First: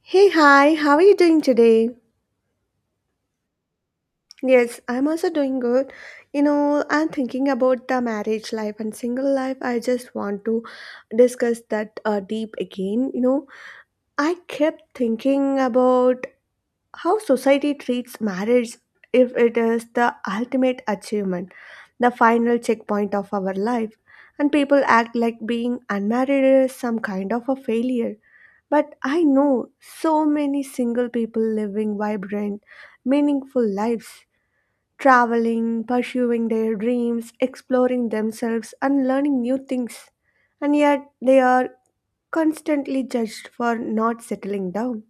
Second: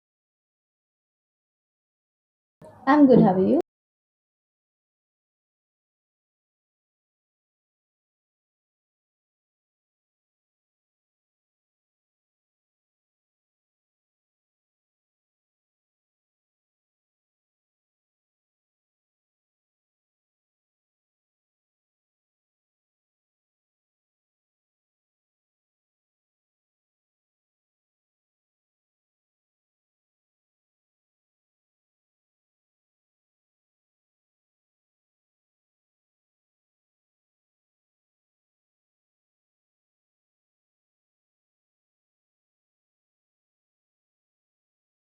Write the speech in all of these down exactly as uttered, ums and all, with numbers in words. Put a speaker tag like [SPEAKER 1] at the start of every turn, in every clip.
[SPEAKER 1] Hey, hi, how are you doing today?
[SPEAKER 2] I'm good, how are you?
[SPEAKER 1] Yes, I'm also doing good. You know, I'm thinking about the marriage life and single life. I just want to discuss that uh, deep again. You know, I kept thinking about how society treats marriage, if it is the ultimate achievement, the final checkpoint of our life. And people act like being unmarried is some kind of a failure. But I know so many single people living vibrant, meaningful lives, traveling, pursuing their dreams, exploring themselves, and learning new things. And yet they are constantly judged for not settling down.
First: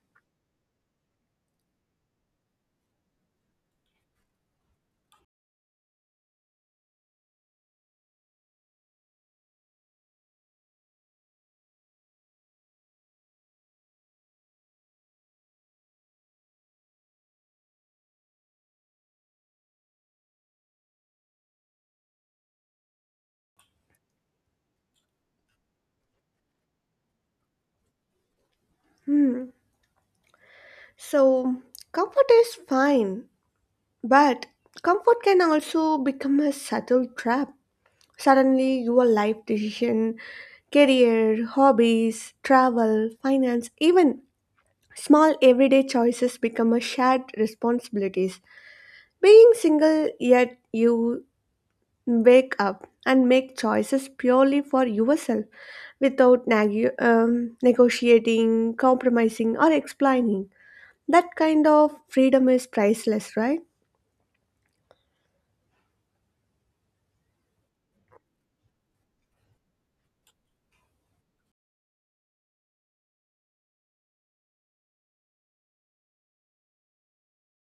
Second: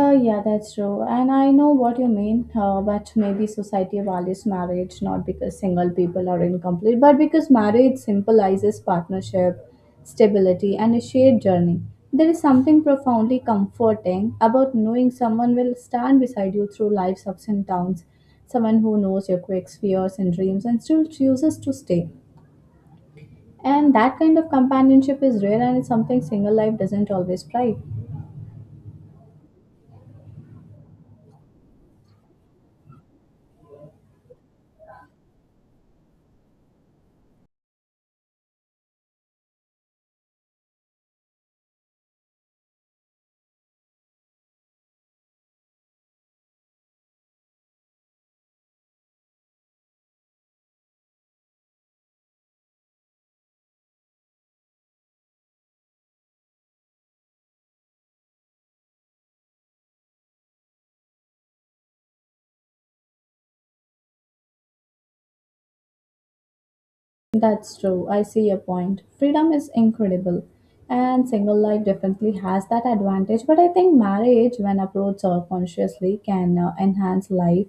[SPEAKER 2] Uh, yeah, that's true. And I know what you mean, uh, but maybe society values marriage not because single people are incomplete, but because marriage symbolizes partnership, stability, and a shared journey. There is something profoundly comforting about knowing someone will stand beside you through life's ups and downs, someone who knows your quirks, fears, and dreams, and still chooses to stay. And that kind of companionship is rare and it's something single life doesn't always provide.
[SPEAKER 1] Hmm. So, comfort is fine, but comfort can also become a subtle trap. Suddenly, your life decision, career, hobbies, travel, finance, even small everyday choices become a shared responsibilities. Being single, yet you wake up and make choices purely for yourself without nag- um, negotiating, compromising or explaining. That kind of freedom is priceless, right?
[SPEAKER 2] That's true. I see your point. Freedom is incredible, and single life definitely has that advantage. But I think marriage, when approached uh, consciously, can uh, enhance life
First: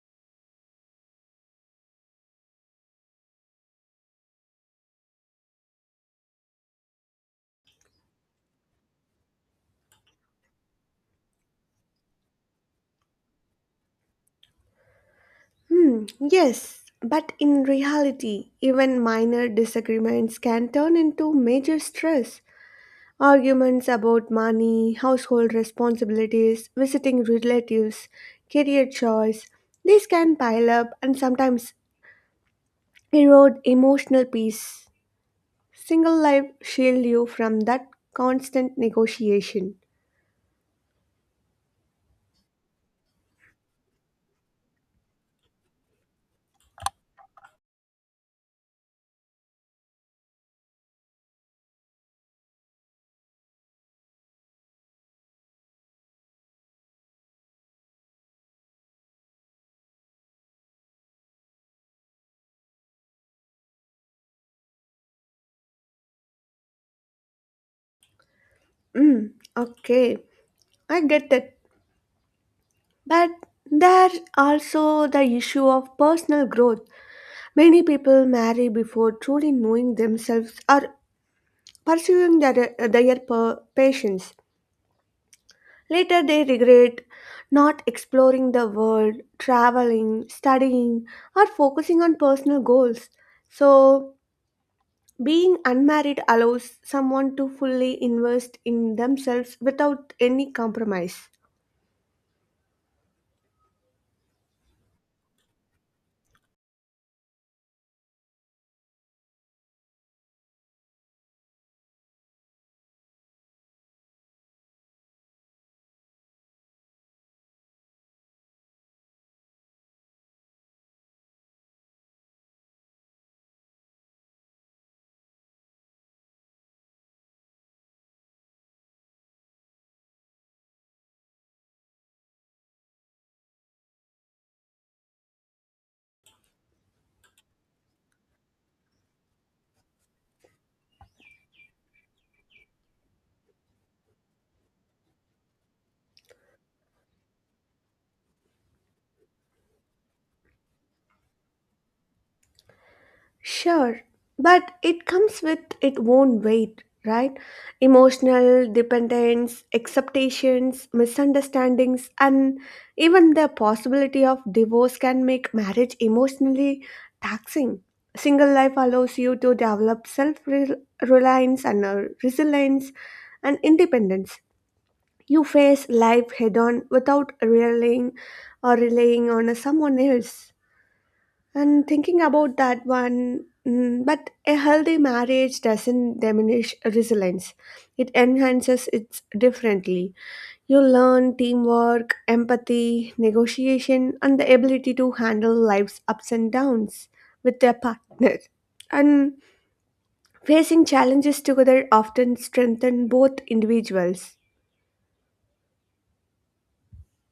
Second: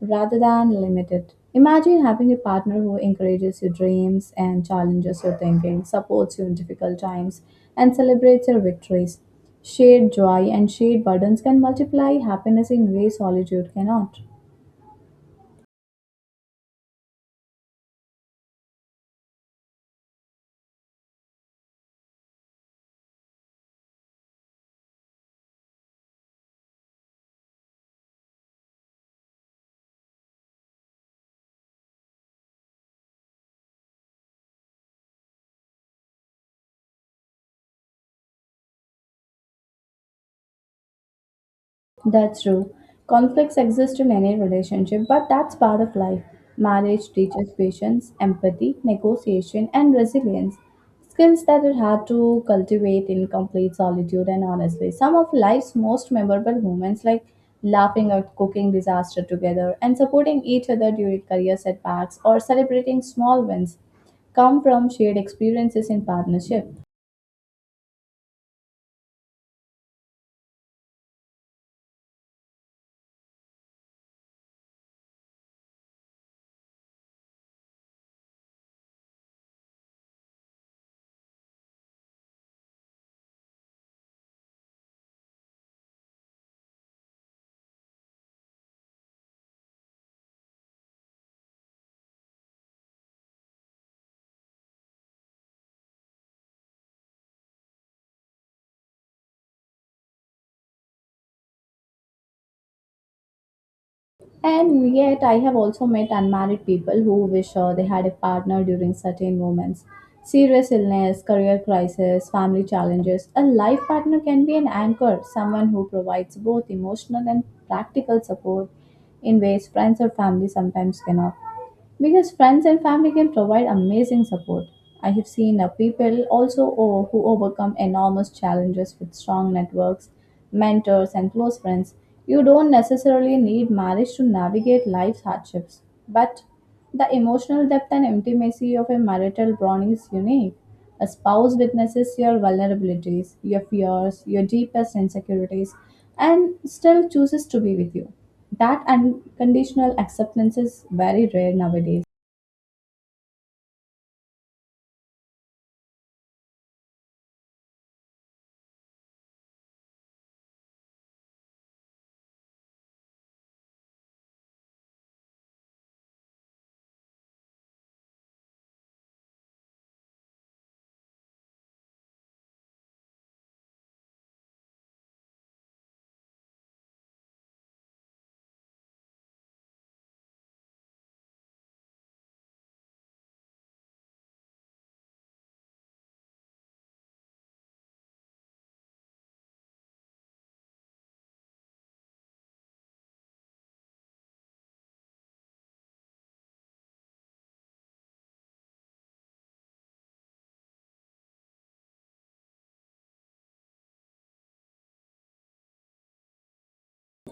[SPEAKER 2] rather than limit it. Imagine having a partner who encourages your dreams and challenges your thinking, supports you in difficult times, and celebrates your victories. Shared joy and shared burdens can multiply happiness in ways solitude cannot.
[SPEAKER 1] Hmm, yes, but in reality, even minor disagreements can turn into major stress. Arguments about money, household responsibilities, visiting relatives, career choice, these can pile up and sometimes erode emotional peace. Single life shield you from that constant negotiation.
[SPEAKER 2] That's true. Conflicts exist in any relationship, but that's part of life. Marriage teaches patience, empathy, negotiation, and resilience. Skills that are hard to cultivate in complete solitude and honestly. Some of life's most memorable moments, like laughing at cooking disaster together and supporting each other during career setbacks or celebrating small wins, come from shared experiences in partnership.
[SPEAKER 1] Mm, okay, I get that. But there's also the issue of personal growth. Many people marry before truly knowing themselves or pursuing their, their per- passions. Later, they regret not exploring the world, traveling, studying, or focusing on personal goals. So, being unmarried allows someone to fully invest in themselves without any compromise.
[SPEAKER 2] And yet, I have also met unmarried people who wish uh, they had a partner during certain moments. Serious illness, career crisis, family challenges. A life partner can be an anchor, someone who provides both emotional and practical support in ways friends or family sometimes cannot because friends and family can provide amazing support. I have seen uh, people also o- who overcome enormous challenges with strong networks, mentors, and close friends. You don't necessarily need marriage to navigate life's hardships, but the emotional depth and intimacy of a marital bond is unique. A spouse witnesses your vulnerabilities, your fears, your deepest insecurities, and still chooses to be with you. That unconditional acceptance is very rare nowadays.
[SPEAKER 1] Sure, but it comes with its own weight, right? Emotional dependence, acceptations, misunderstandings, and even the possibility of divorce can make marriage emotionally taxing. Single life allows you to develop self reliance and uh, resilience and independence. You face life head on without relying or relying on someone else. And thinking about that one, mm, but a healthy marriage doesn't diminish resilience. It enhances it differently. You learn teamwork, empathy, negotiation, and the ability to handle life's ups and downs with your partner. And facing challenges together often strengthen both individuals.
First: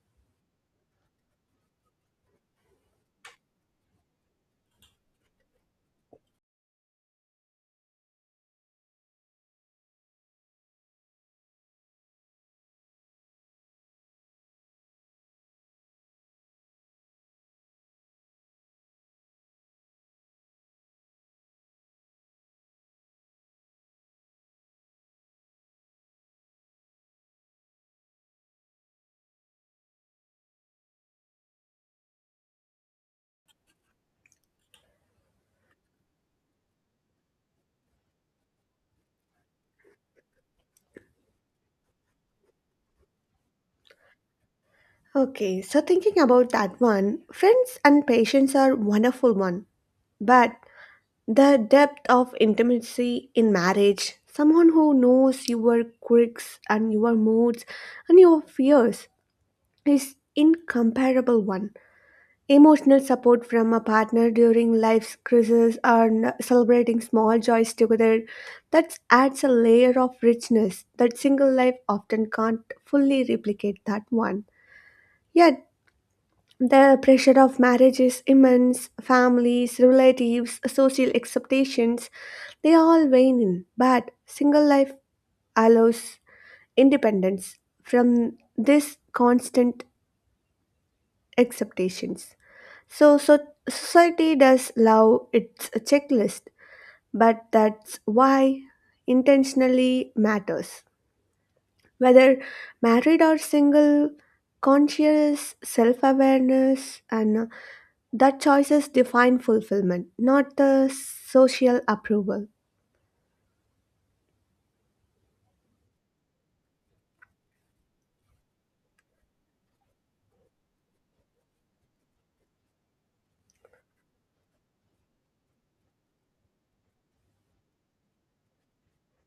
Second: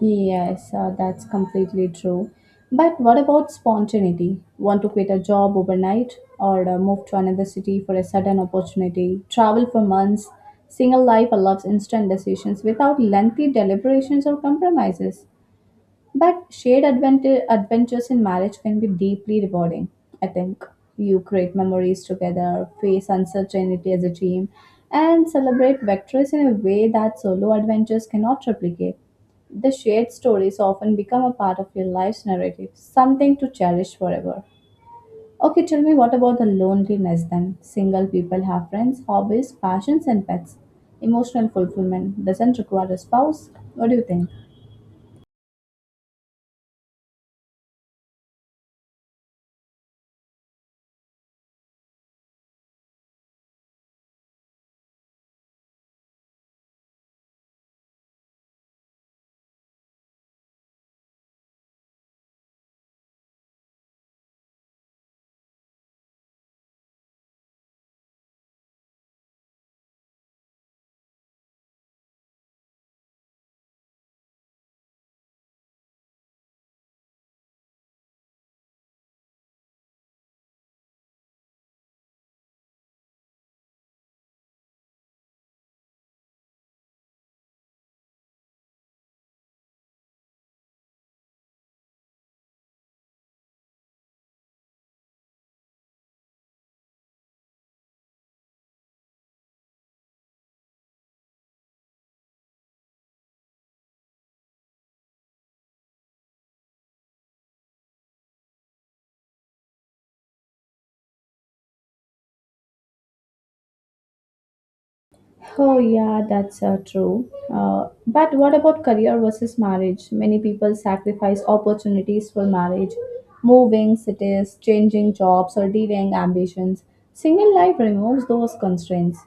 [SPEAKER 2] Yes, uh, that's completely true. But what about spontaneity? Want to quit a job overnight or uh, move to another city for a sudden opportunity? Travel for months? Single life allows instant decisions without lengthy deliberations or compromises. But shared advent- adventures in marriage can be deeply rewarding, I think. You create memories together, face uncertainty as a team, and celebrate victories in a way that solo adventures cannot replicate. The shared stories often become a part of your life's narrative, something to cherish forever. Okay, tell me what about the loneliness then? Single people have friends, hobbies, passions, and pets. Emotional fulfillment doesn't require a spouse. What do you think?
[SPEAKER 1] Okay, so thinking about that one, friends and patients are wonderful one. But the depth of intimacy in marriage, someone who knows your quirks and your moods and your fears, is incomparable one. Emotional support from a partner during life's crisis or celebrating small joys together, that adds a layer of richness that single life often can't fully replicate that one. Yet the pressure of marriage is immense. Families, relatives, social expectations, they all weigh in. But single life allows independence from this constant expectations. So, so society does love its checklist, but that's why intentionally matters. Whether married or single, conscious self awareness and that choices define fulfillment, not the social approval.
[SPEAKER 2] Oh, yeah, that's uh, true. Uh, but what about career versus marriage? Many people sacrifice opportunities for marriage, moving cities, changing jobs, or delaying ambitions. Single life removes those constraints.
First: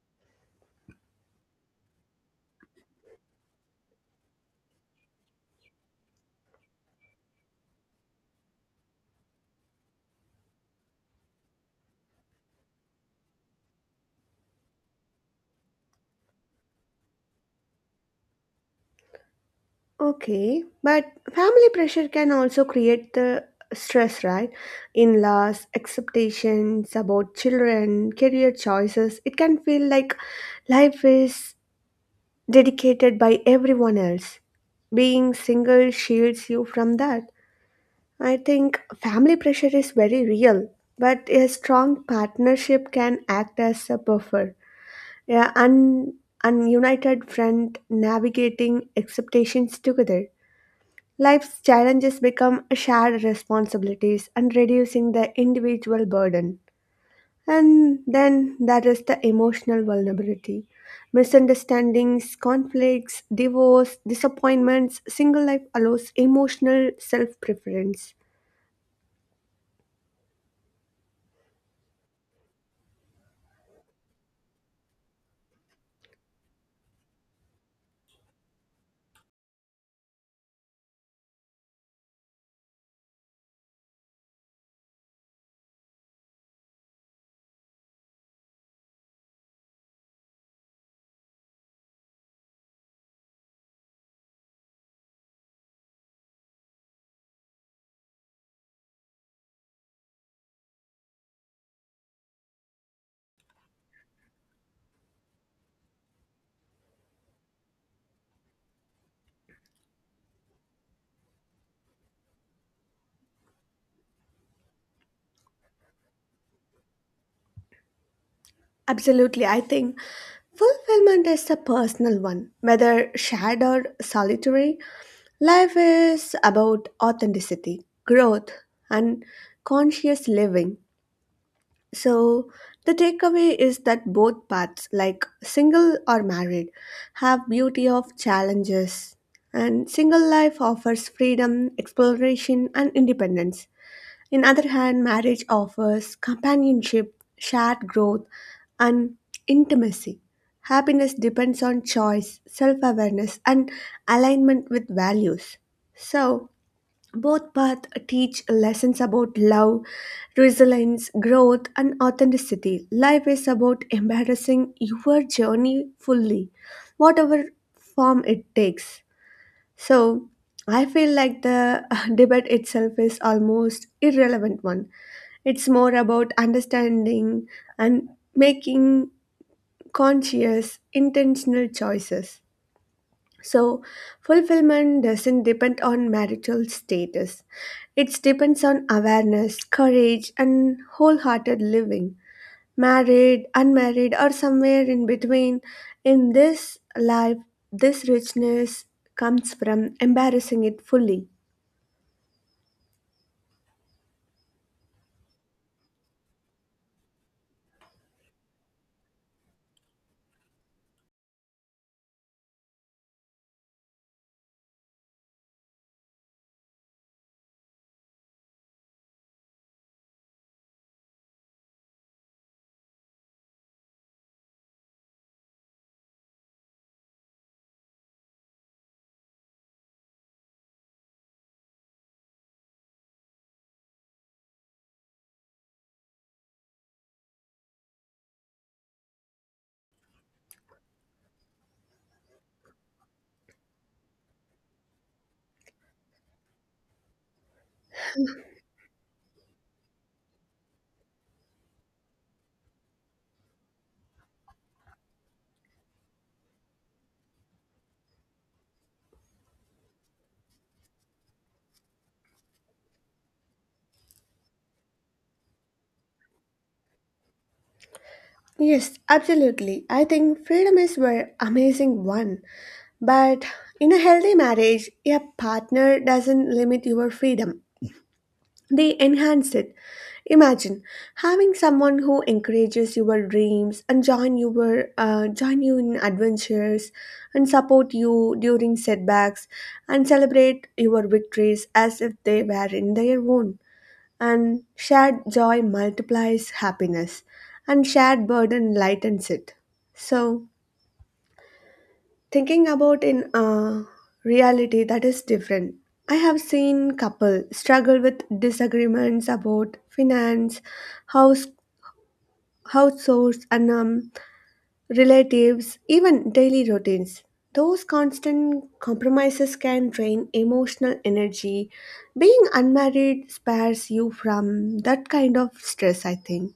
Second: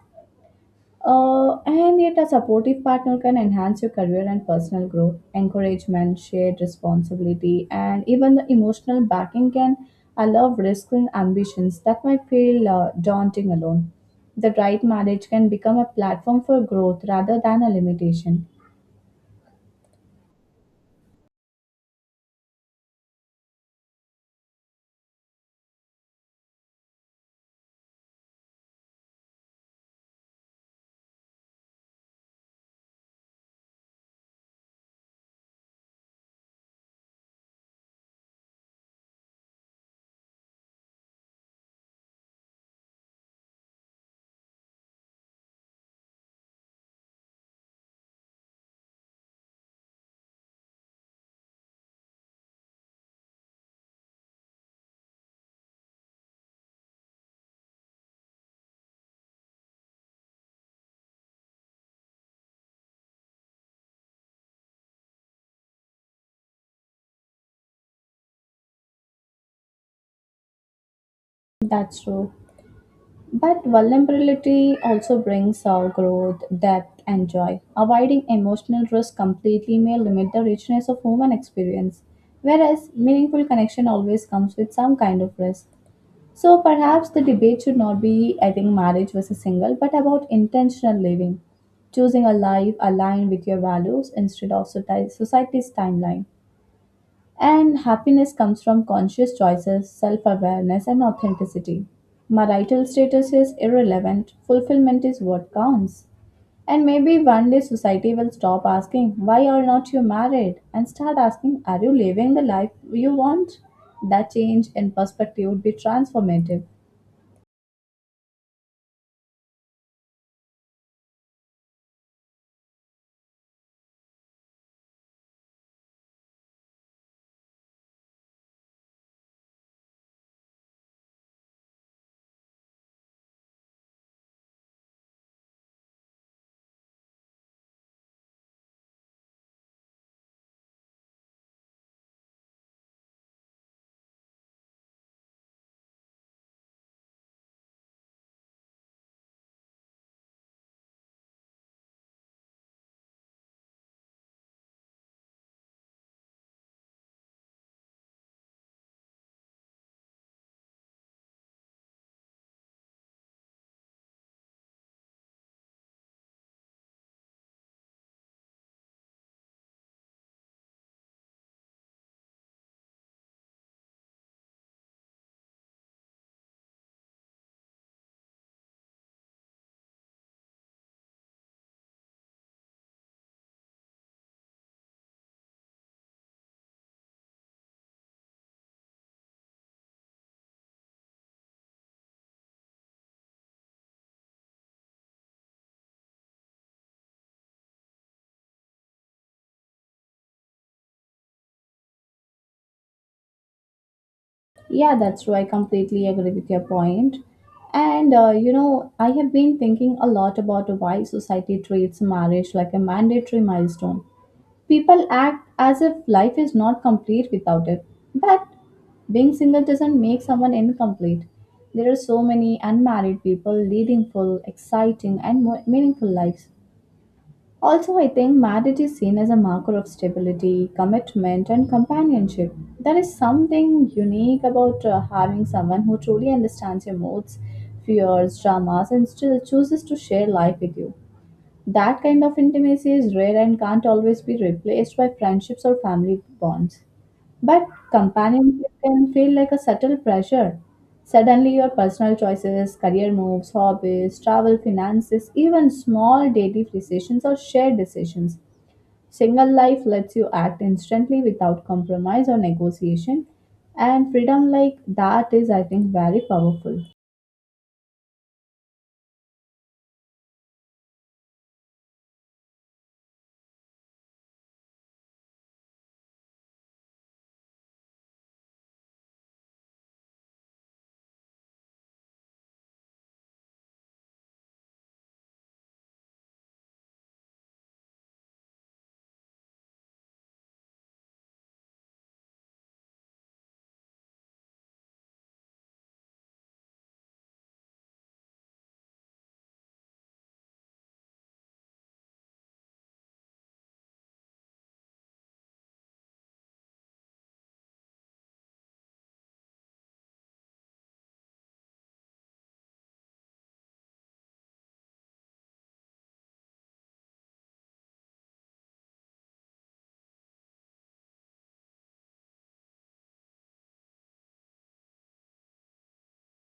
[SPEAKER 2] Uh, and yet, a supportive partner can enhance your career and personal growth. Encouragement, shared responsibility, and even the emotional backing can allow risks and ambitions that might feel uh, daunting alone. The right marriage can become a platform for growth rather than a limitation.
[SPEAKER 1] Okay, but family pressure can also create the stress, right? In laws, expectations about children, career choices. It can feel like life is dedicated by everyone else. Being single shields you from that. I think family pressure is very real, but a strong partnership can act as a buffer. Yeah, and and united front navigating expectations together. Life's challenges become shared responsibilities and reducing the individual burden. And then there is the emotional vulnerability. Misunderstandings, conflicts, divorce, disappointments, single life allows emotional self preference.
[SPEAKER 2] That's true. But vulnerability also brings our growth, depth, and joy. Avoiding emotional risk completely may limit the richness of human experience, whereas meaningful connection always comes with some kind of risk. So perhaps the debate should not be, I think, marriage versus single, but about intentional living, choosing a life aligned with your values instead of soci- society's timeline. And happiness comes from conscious choices, self awareness, and authenticity. Marital status is irrelevant, fulfillment is what counts. And maybe one day society will stop asking, "Why are not you married?" and start asking, "Are you living the life you want?" That change in perspective would be transformative.
[SPEAKER 1] Absolutely, I think fulfillment is a personal one, whether shared or solitary. Life is about authenticity, growth, and conscious living. So, the takeaway is that both paths, like single or married, have beauty of challenges. And single life offers freedom, exploration, and independence. In other hand, marriage offers companionship, shared growth, and intimacy. Happiness depends on choice, self awareness, and alignment with values. So, both paths teach lessons about love, resilience, growth, and authenticity. Life is about embracing your journey fully, whatever form it takes. So, I feel like the debate itself is almost irrelevant one. It's more about understanding and making conscious, intentional choices. So, fulfillment doesn't depend on marital status. It depends on awareness, courage, and wholehearted living. Married, unmarried, or somewhere in between, in this life, this richness comes from embarrassing it fully.
[SPEAKER 2] Yeah, that's true. I completely agree with your point. And uh, you know, I have been thinking a lot about why society treats marriage like a mandatory milestone. People act as if life is not complete without it. But being single doesn't make someone incomplete. There are so many unmarried people leading full, exciting, and more meaningful lives. Also, I think marriage is seen as a marker of stability, commitment, and companionship. There is something unique about uh, having someone who truly understands your moods, fears, dramas, and still chooses to share life with you. That kind of intimacy is rare and can't always be replaced by friendships or family bonds. But companionship can feel like a subtle pressure. Suddenly, your personal choices, career moves, hobbies, travel, finances, even small daily decisions or shared decisions. Single life lets you act instantly without compromise or negotiation, and freedom like that is, I think, very powerful.
[SPEAKER 1] Yes, absolutely. I think freedom is an amazing one. But in a healthy marriage, a partner doesn't limit your freedom, they enhance it. Imagine having someone who encourages your dreams and join your uh, join you in adventures and support you during setbacks and celebrate your victories as if they were in their own. And shared joy multiplies happiness and shared burden lightens it. So thinking about in uh, reality, that is different. I have seen couple struggle with disagreements about finance, house house chores, and um, relatives, even daily routines. Those constant compromises can drain emotional energy. Being unmarried spares you from that kind of stress, I think.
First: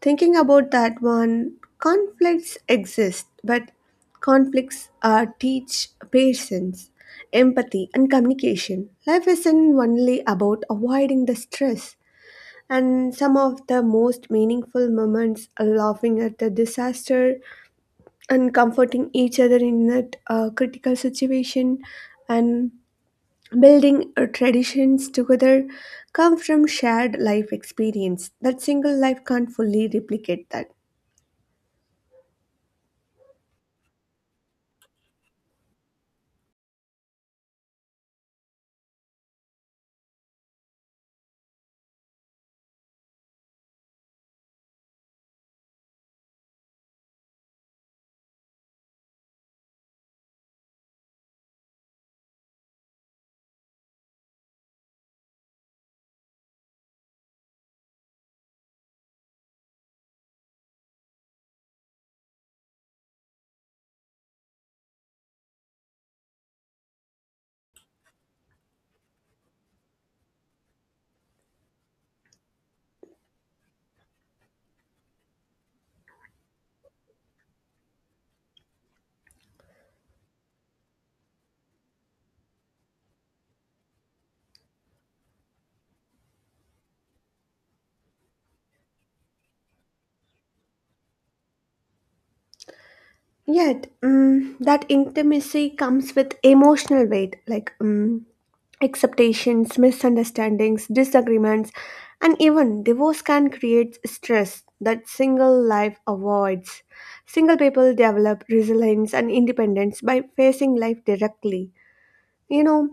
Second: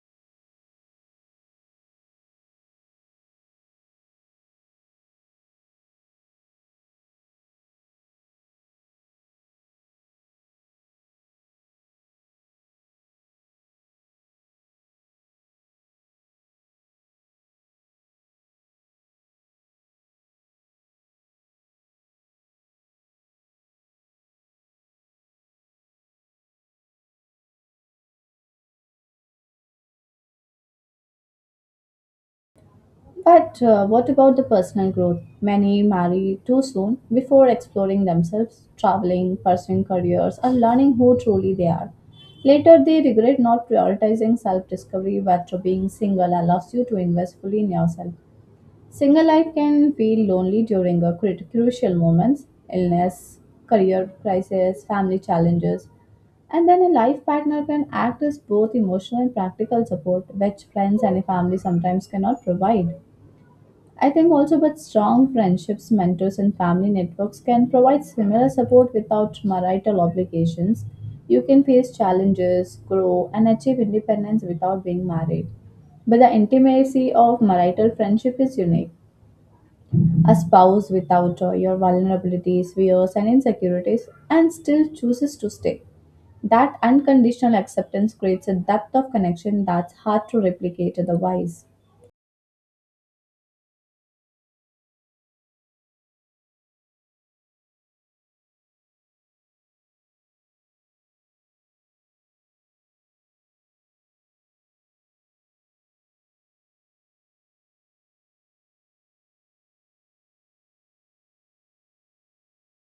[SPEAKER 1] Thinking about that one, conflicts exist, but conflicts uh, teach patience, empathy, and communication. Life isn't only about avoiding the stress, and some of the most meaningful moments are laughing at the disaster and comforting each other in that uh, critical situation and building uh, traditions together, come from shared life experience that single life can't fully replicate that.
[SPEAKER 2] But uh, what about the personal growth? Many marry too soon before exploring themselves, traveling, pursuing careers, or learning who truly they are. Later, they regret not prioritizing self discovery, but being single allows you to invest fully in yourself. Single life can feel lonely during a crit- crucial moments, illness, career crisis, family challenges. And then a life partner can act as both emotional and practical support, which friends and a family sometimes cannot provide. I think also but strong friendships, mentors and family networks can provide similar support without marital obligations. You can face challenges, grow and achieve independence without being married. But the intimacy of marital friendship is unique. A spouse without uh, your vulnerabilities, fears and insecurities and still chooses to stay. That unconditional acceptance creates a depth of connection that's hard to replicate otherwise.
[SPEAKER 1] Yet, mm, that intimacy comes with emotional weight, like, mm, expectations, misunderstandings, disagreements, and even divorce can create stress that single life avoids. Single people develop resilience and independence by facing life directly. You know,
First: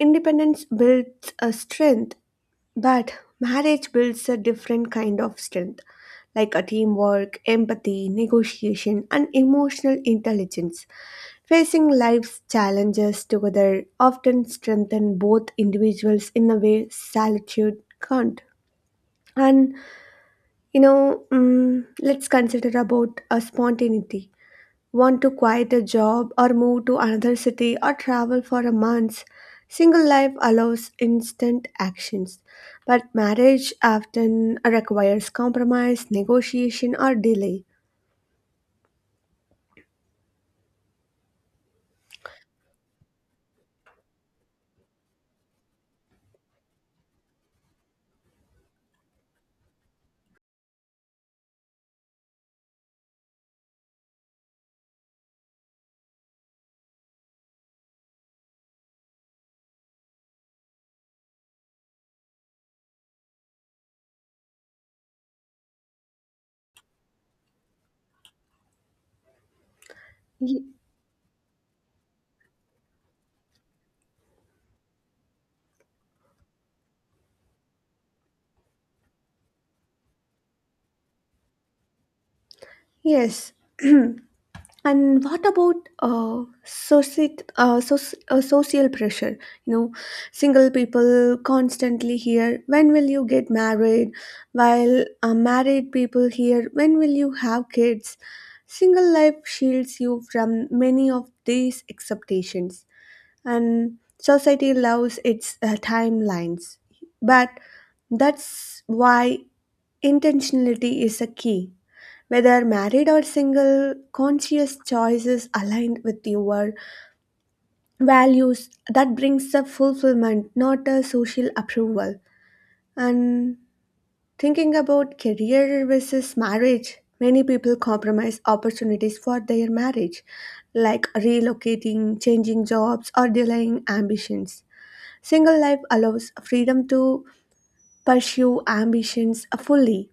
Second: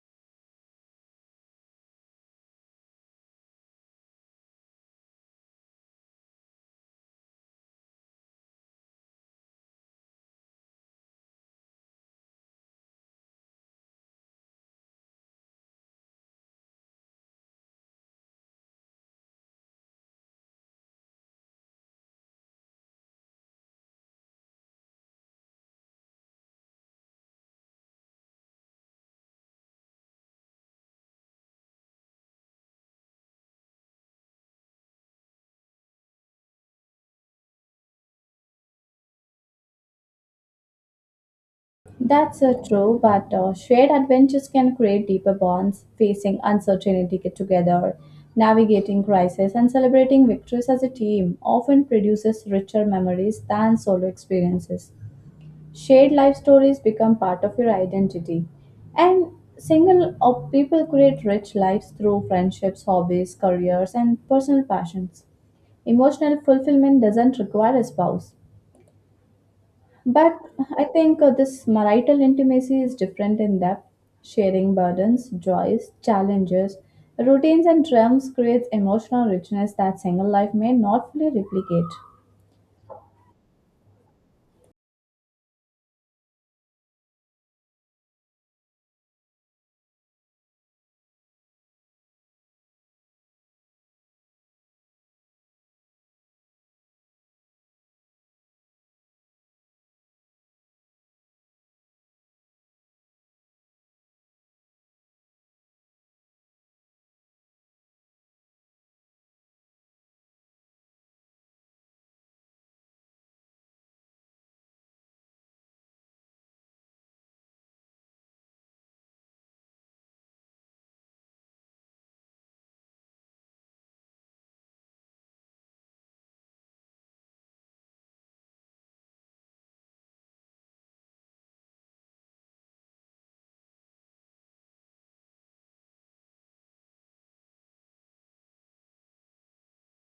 [SPEAKER 1] independence builds a strength, but marriage builds a different kind of strength, like a teamwork, empathy, negotiation, and emotional intelligence. Facing life's challenges together often strengthen both individuals in a way solitude can't. And you know, mm, let's consider about a spontaneity. Want to quit a job or move to another city or travel for a month? Single life allows instant actions, but marriage often requires compromise, negotiation, or delay.
[SPEAKER 2] That's uh, true, but uh, shared adventures can create deeper bonds, facing uncertainty together, navigating crisis, and celebrating victories as a team often produces richer memories than solo experiences. Shared life stories become part of your identity, and single uh, people create rich lives through friendships, hobbies, careers, and personal passions. Emotional fulfillment doesn't require a spouse. But
[SPEAKER 1] Y-
[SPEAKER 2] I think uh, this marital intimacy is different in depth. Sharing burdens, joys, challenges, routines, and dreams creates emotional richness that single life may not fully replicate.
[SPEAKER 1] yes, and what about uh, societ- uh, soc- uh, social pressure? You know, single people constantly hear, when will you get married, while uh, married people hear, when will you have kids. Single life shields you from many of these expectations. And society loves its uh, timelines, but that's why intentionality is a key. Whether married or single, conscious choices aligned with your values, that brings the fulfillment, not a social approval. And thinking about career versus marriage, many people compromise opportunities for their marriage, like relocating, changing jobs, or delaying ambitions. Single life allows freedom to pursue ambitions fully.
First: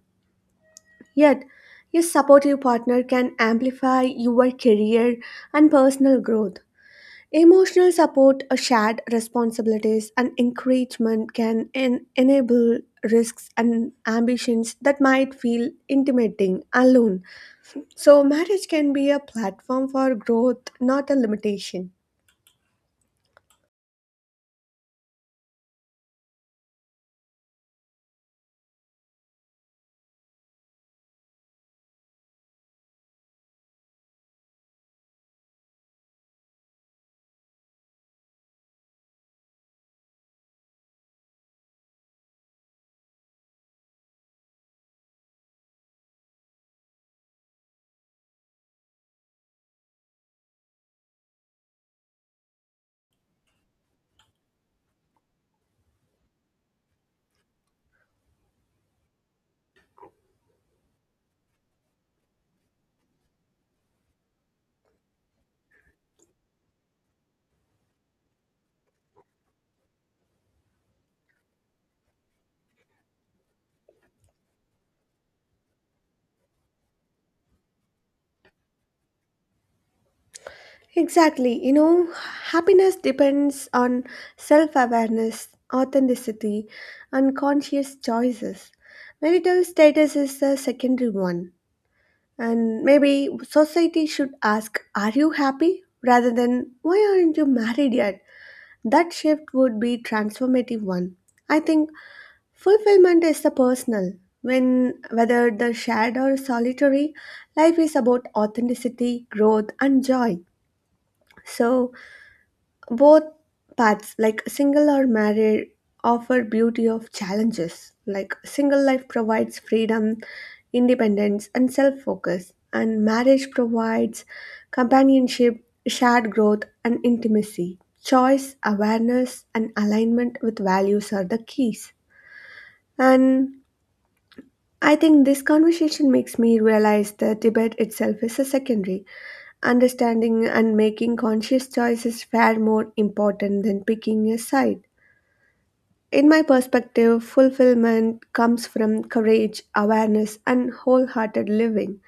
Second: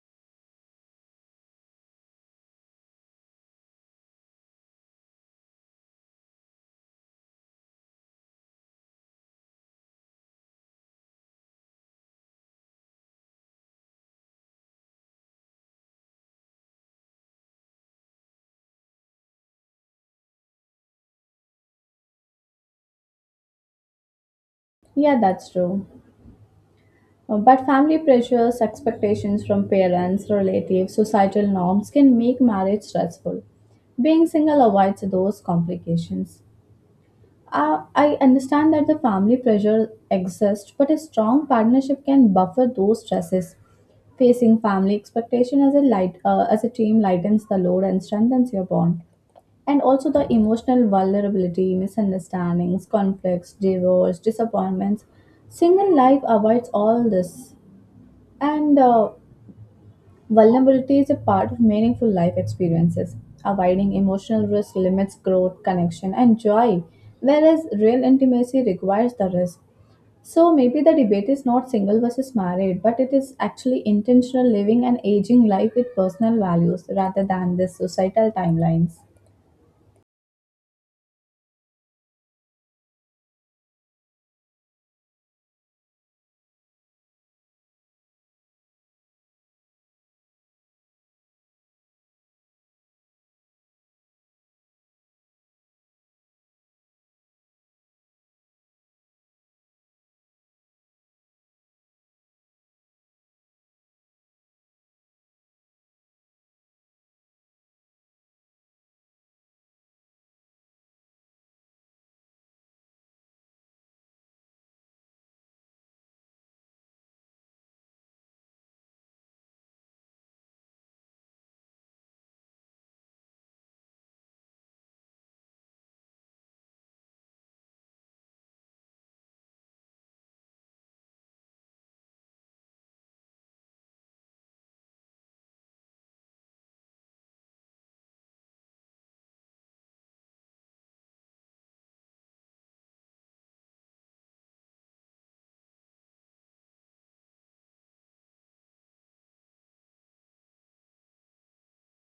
[SPEAKER 1] Yet, your supportive partner can amplify your career and personal growth. Emotional support, uh, shared responsibilities, and encouragement can en- enable risks and ambitions that might feel intimidating alone. So, marriage can be a platform for growth, not a limitation.
[SPEAKER 2] Yeah, that's true. Uh, But family pressures, expectations from parents, relatives, societal norms can make marriage stressful. Being single avoids those complications. Uh, I understand that the family pressure exists, but a strong partnership can buffer those stresses. Facing family expectation as a light uh, as a team lightens the load and strengthens your bond. And also the emotional vulnerability, misunderstandings, conflicts, divorce, disappointments. Single life avoids all this. And uh, vulnerability is a part of meaningful life experiences. Avoiding emotional risk limits growth, connection, and joy, whereas real intimacy requires the risk. So maybe the debate is not single versus married, but it is actually intentional living and aging life with personal values rather than the societal timelines.
[SPEAKER 1] Exactly. You know, happiness depends on self awareness, authenticity, and conscious choices. Marital status is the secondary one. And maybe society should ask, are you happy, rather than, why aren't you married yet? That shift would be transformative one. I think fulfillment is the personal. When whether the shared or solitary, life is about authenticity, growth, and joy. So, both paths, like single or married, offer beauty of challenges. Like single life provides freedom, independence, and self focus, and marriage provides companionship, shared growth, and intimacy. Choice, awareness, and alignment with values are the keys. And I think this conversation makes me realize that debate itself is a secondary. Understanding and making conscious choices far more important than picking a side. In my perspective, fulfillment comes from courage, awareness, and wholehearted living.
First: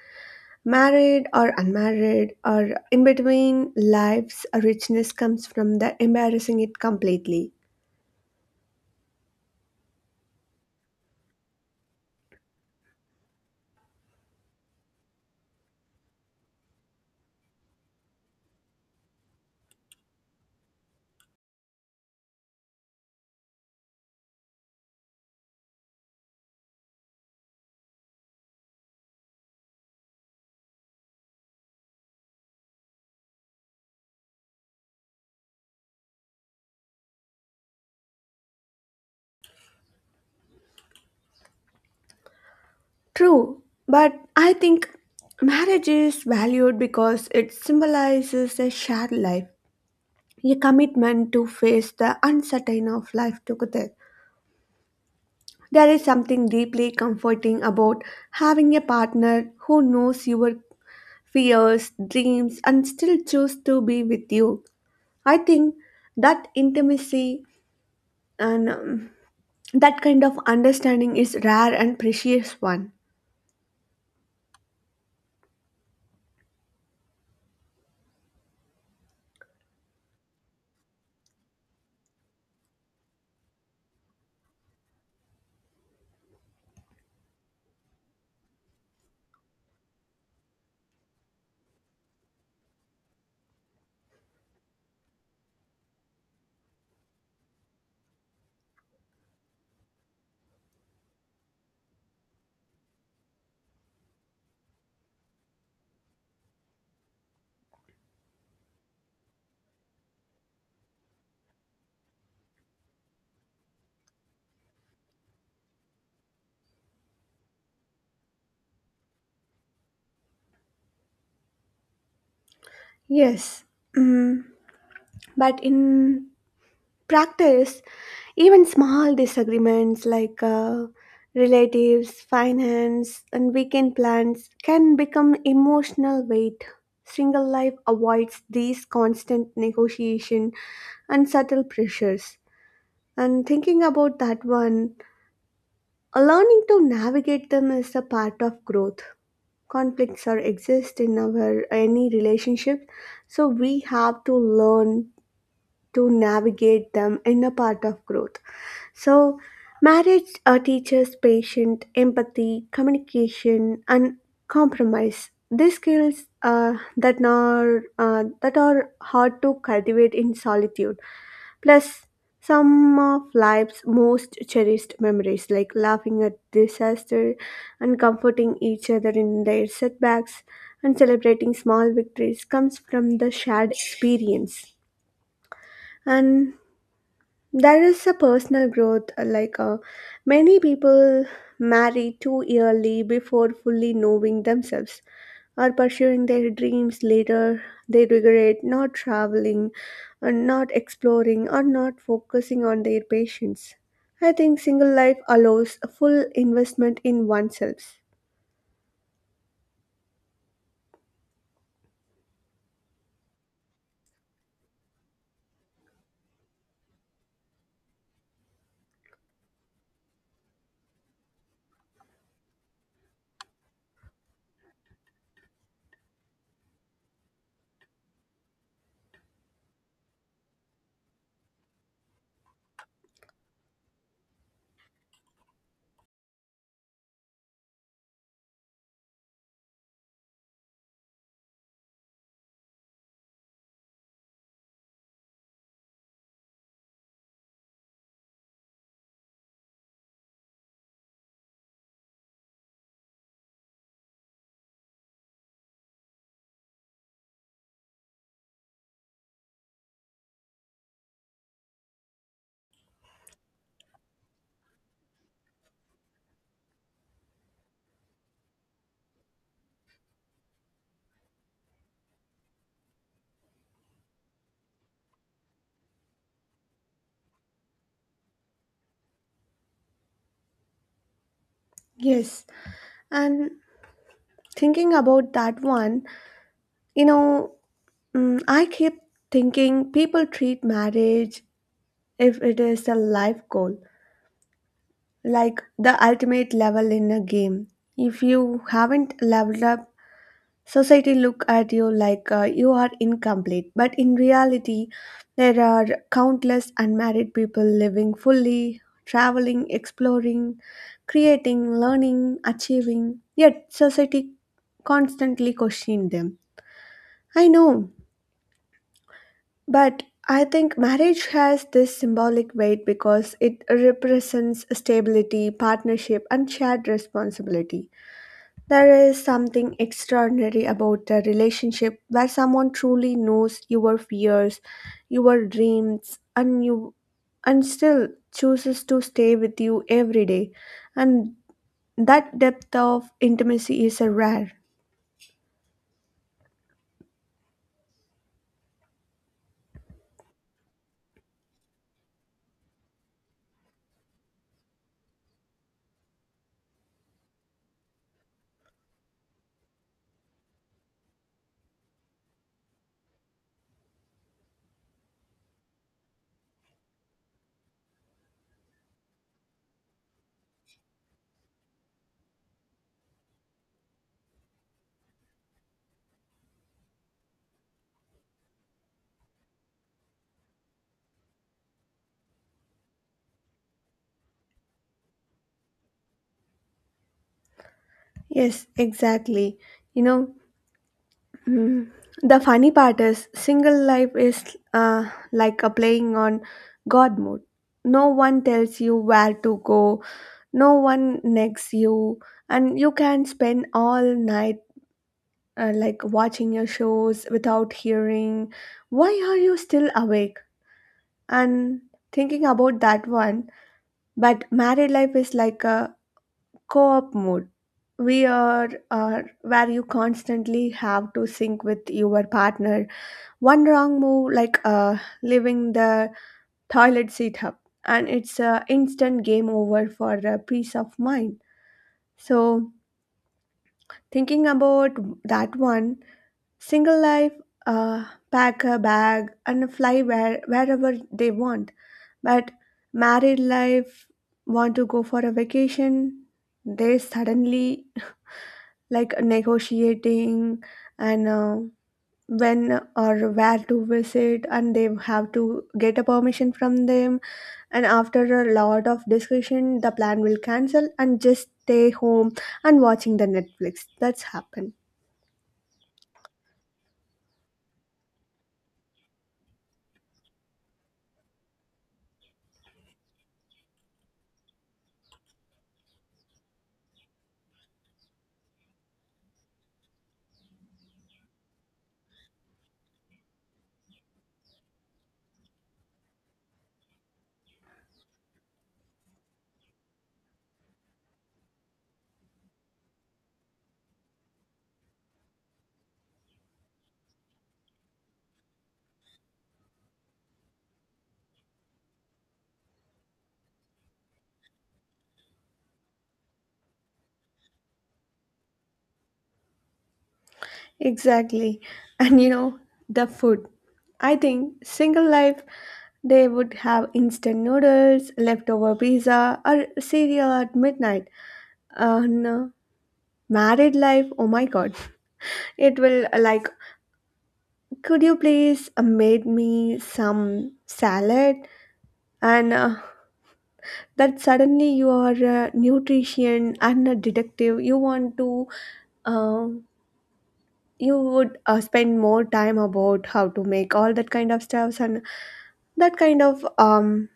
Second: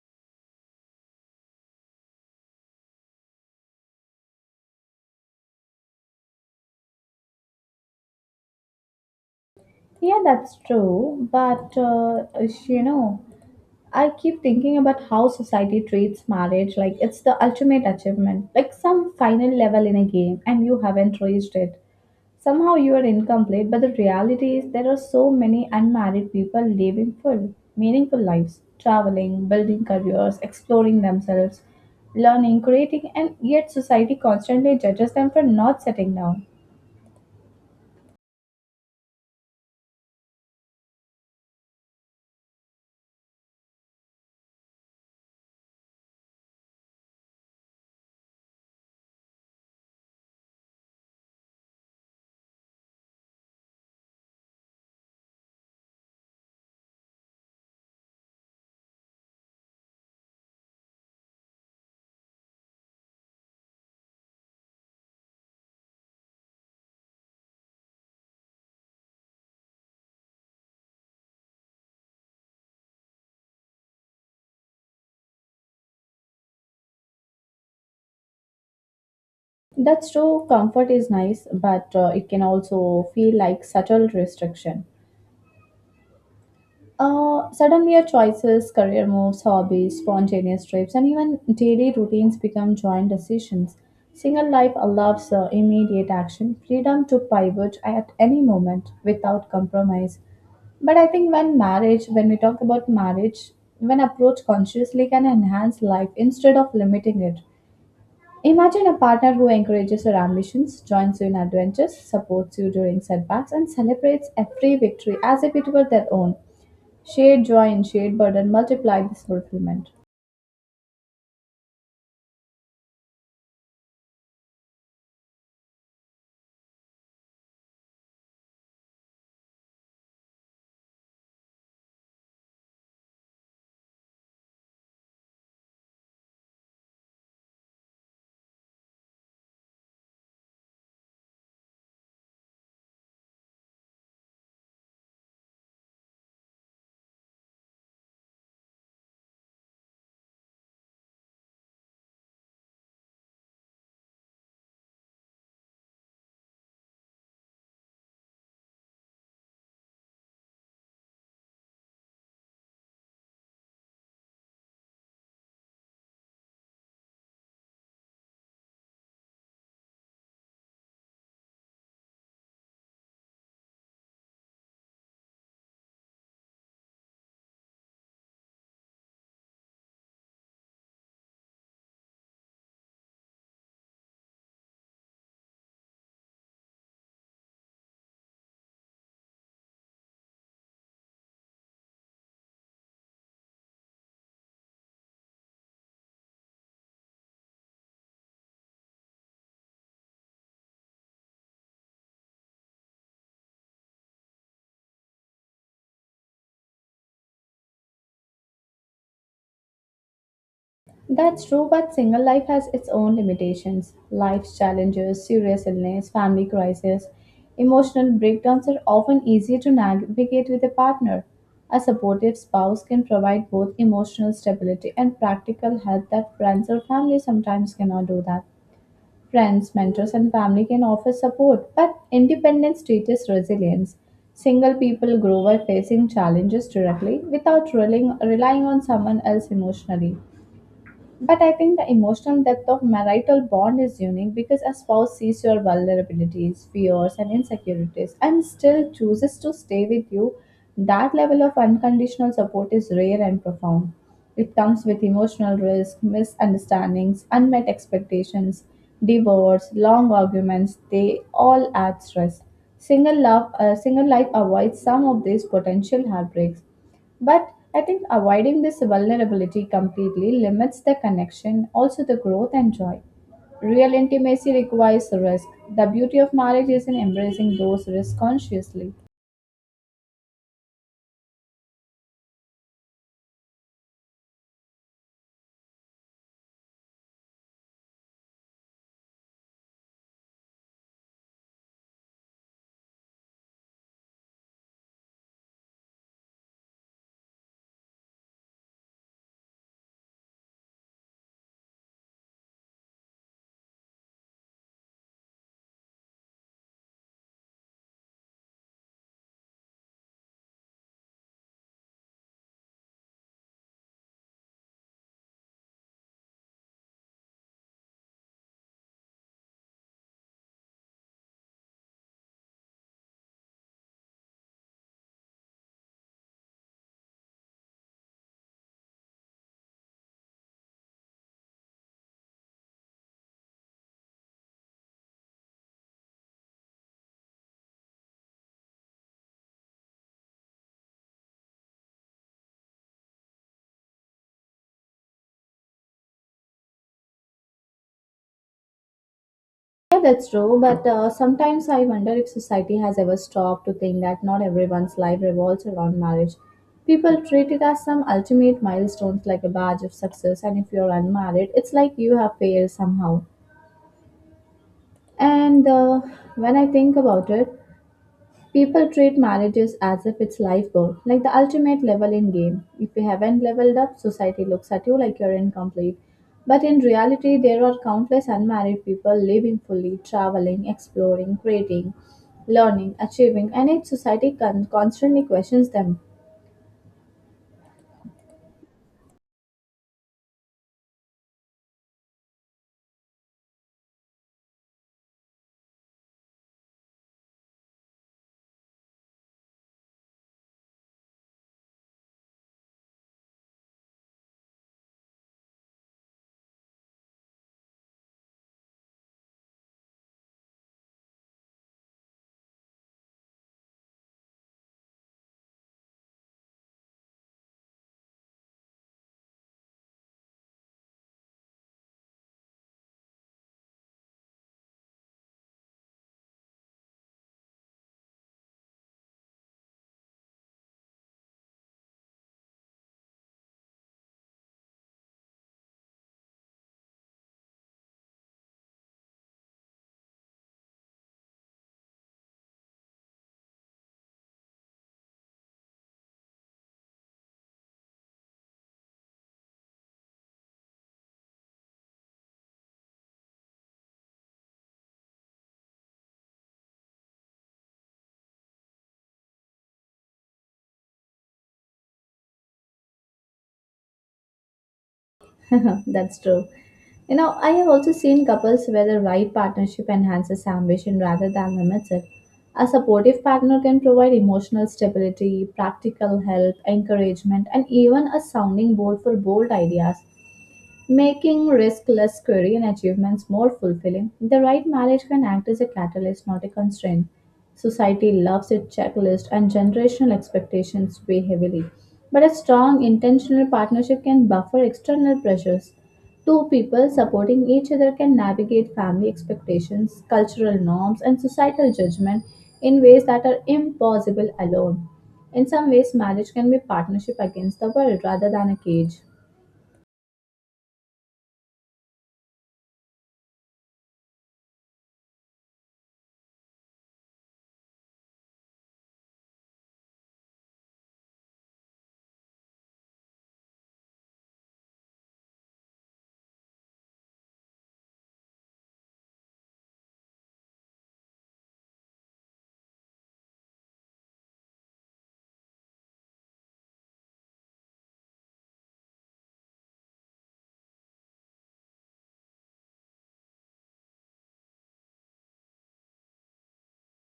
[SPEAKER 1] Married or unmarried or in between, life's richness comes from the embarrassing it completely.
[SPEAKER 2] Yeah, that's true. But, uh, you know, I keep thinking about how society treats marriage like it's the ultimate achievement, like some final level in a game, and you haven't reached it. Somehow you are incomplete, but the reality is there are so many unmarried people living full, meaningful lives, traveling, building careers, exploring themselves, learning, creating, and yet society constantly judges them for not settling down.
[SPEAKER 1] True, but I think marriage is valued because it symbolizes a shared life, a commitment to face the uncertain of life together. There is something deeply comforting about having a partner who knows your fears, dreams, and still choose to be with you. I think that intimacy and um, that kind of understanding is rare and precious one.
[SPEAKER 2] That's true, comfort is nice, but uh, it can also feel like subtle restriction. Uh, suddenly, your choices, career moves, hobbies, spontaneous trips, and even daily routines become joint decisions. Single life allows uh, immediate action, freedom to pivot at any moment without compromise. But I think when marriage, when we talk about marriage, when approached consciously can enhance life instead of limiting it. Imagine a partner who encourages your ambitions, joins you in adventures, supports you during setbacks, and celebrates every victory as if it were their own. Shared joy and shared burden multiply this fulfillment.
[SPEAKER 1] Yes, mm, but in practice, even small disagreements like uh, relatives, finance, and weekend plans can become emotional weight. Single life avoids these constant negotiation and subtle pressures. And thinking about that one, uh, learning to navigate them is a part of growth. Conflicts are exist in our any relationship, so we have to learn to navigate them in a part of growth. So, marriage uh, teaches patience, empathy, communication, and compromise. These skills uh, that are uh, that are hard to cultivate in solitude. Plus, some of life's most cherished memories, like laughing at disaster and comforting each other in their setbacks and celebrating small victories, comes from the shared experience. And there is a personal growth, uh, like uh, many people marry too early before fully knowing themselves or pursuing their dreams later. They regret not traveling, or not exploring, or not focusing on their patients. I think single life allows a full investment in oneself.
[SPEAKER 2] That's true, but single life has its own limitations. Life's challenges, serious illness, family crisis, emotional breakdowns are often easier to navigate with a partner. A supportive spouse can provide both emotional stability and practical help that friends or family sometimes cannot do that. Friends, mentors, and family can offer support, but independence teaches resilience. Single people grow by facing challenges directly without relying, relying on someone else emotionally. But I think the emotional depth of marital bond is unique because a spouse sees your vulnerabilities, fears, and insecurities and still chooses to stay with you. That level of unconditional support is rare and profound. It comes with emotional risk, misunderstandings, unmet expectations, divorce, long arguments, they all add stress. Single love, uh, single life avoids some of these potential heartbreaks but I think avoiding this vulnerability completely limits the connection, also the growth and joy. Real intimacy requires risk. The beauty of marriage is in embracing those risks consciously.
[SPEAKER 1] Yes, and thinking about that one, you know, mm, I keep thinking people treat marriage if it is a life goal, like the ultimate level in a game. If you haven't leveled up, society look at you like uh, you are incomplete. But in reality, there are countless unmarried people living fully, traveling, exploring, creating, learning, achieving. Yet society constantly question them. I know. But I think marriage has this symbolic weight because it represents stability, partnership, and shared responsibility. There is something extraordinary about a relationship where someone truly knows your fears, your dreams, and you and still chooses to stay with you every day. And that depth of intimacy is a rare.
[SPEAKER 2] Yeah, that's true. But uh, sometimes I wonder if society has ever stopped to think that not everyone's life revolves around marriage. People treat it as some ultimate milestones like a badge of success, and if you're unmarried, it's like you have failed somehow. And uh, when I think about it, people treat marriages as if it's life goal, like the ultimate leveling game. If you haven't leveled up, society looks at you like you're incomplete. But in reality, there are countless unmarried people living fully, traveling, exploring, creating, learning, achieving, and yet society con- constantly questions them.
[SPEAKER 1] Yes, exactly. You know, mm. The funny part is, single life is uh, like a playing on God mode. No one tells you where to go, no one negs you, and you can spend all night uh, like watching your shows without hearing, why are you still awake? And thinking about that one, but married life is like a co op mode. We are, are where you constantly have to sync with your partner. One wrong move, like uh, leaving the toilet seat up, and it's an instant game over for uh, peace of mind. So, thinking about that one, single life, uh, pack a bag and fly where, wherever they want. But married life, want to go for a vacation, they suddenly like negotiating and uh, when or where to visit, and they have to get a permission from them, and after a lot of discussion the plan will cancel and just stay home and watching the netflix, that's happened.
[SPEAKER 2] That's true. You know, I have also seen couples where the right partnership enhances ambition rather than limits it. A supportive partner can provide emotional stability, practical help, encouragement, and even a sounding board for bold ideas. Making risk-less career achievements more fulfilling, the right marriage can act as a catalyst, not a constraint. Society loves its checklist, and generational expectations weigh heavily. But a strong, intentional partnership can buffer external pressures. Two people supporting each other can navigate family expectations, cultural norms, and societal judgment in ways that are impossible alone. In some ways, marriage can be partnership against the world rather than a cage.
[SPEAKER 1] Exactly. And you know, the food, I think single life, they would have instant noodles, leftover pizza or cereal at midnight. Uh, no. Married life, oh my god, it will uh, like, could you please uh, made me some salad? And uh, that suddenly you are a nutrition and a detective. You want to, uh, you would uh, spend more time about how to make all that kind of stuffs, and that kind of um,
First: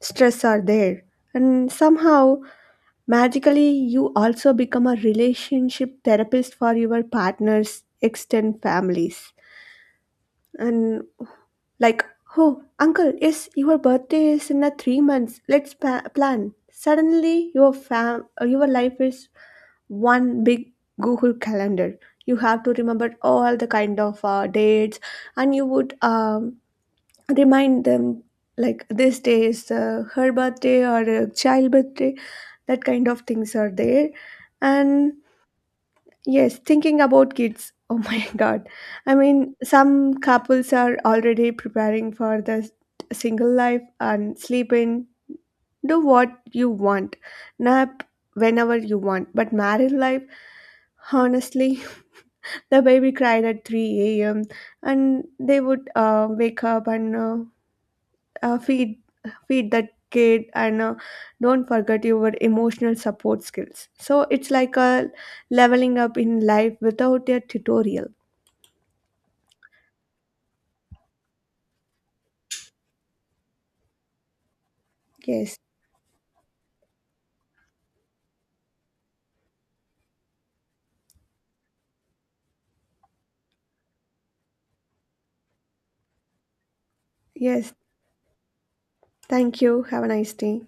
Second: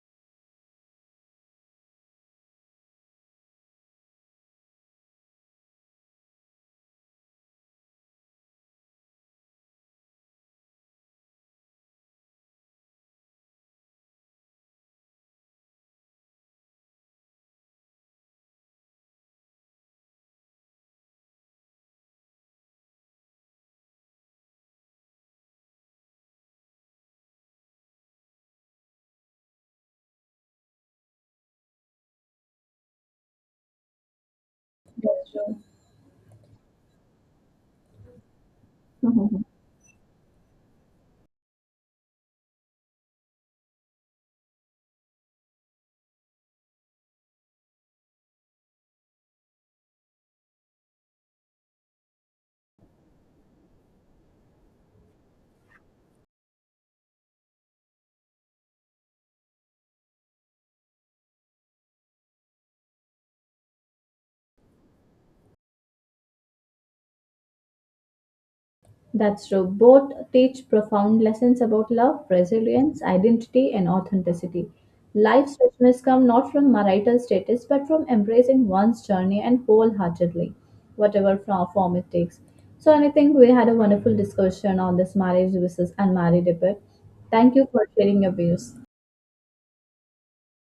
[SPEAKER 1] stress are there. And somehow, magically, you also become a relationship therapist for your partner's extended families. And like, oh, uncle, yes, your birthday is in a three months. Let's pa- plan. Suddenly, your fam, uh, your life is one big Google calendar. You have to remember all the kind of uh, dates, and you would um, remind them, like, this day is uh, her birthday or a child birthday. That kind of things are there, and
[SPEAKER 2] That's true.
[SPEAKER 1] yes, thinking about kids. Oh my God. I mean, some couples are already preparing for the s- single life and sleep in, do what you want, nap whenever you want. But married life, honestly, the baby cried at three a m and they would uh, wake up and uh, uh, feed feed that kid and uh, don't forget your emotional support skills. So it's like a leveling up in life without a tutorial.
[SPEAKER 2] That's true. Both teach profound lessons about love, resilience, identity, and authenticity.
[SPEAKER 1] yes
[SPEAKER 2] Life's richness comes not from marital status but from embracing one's journey and wholeheartedly, whatever fro- form it takes. So, and I think we had a wonderful discussion on this marriage versus unmarried debate. Thank you
[SPEAKER 1] yes,
[SPEAKER 2] for sharing your views.
[SPEAKER 1] thank you. Have a nice day.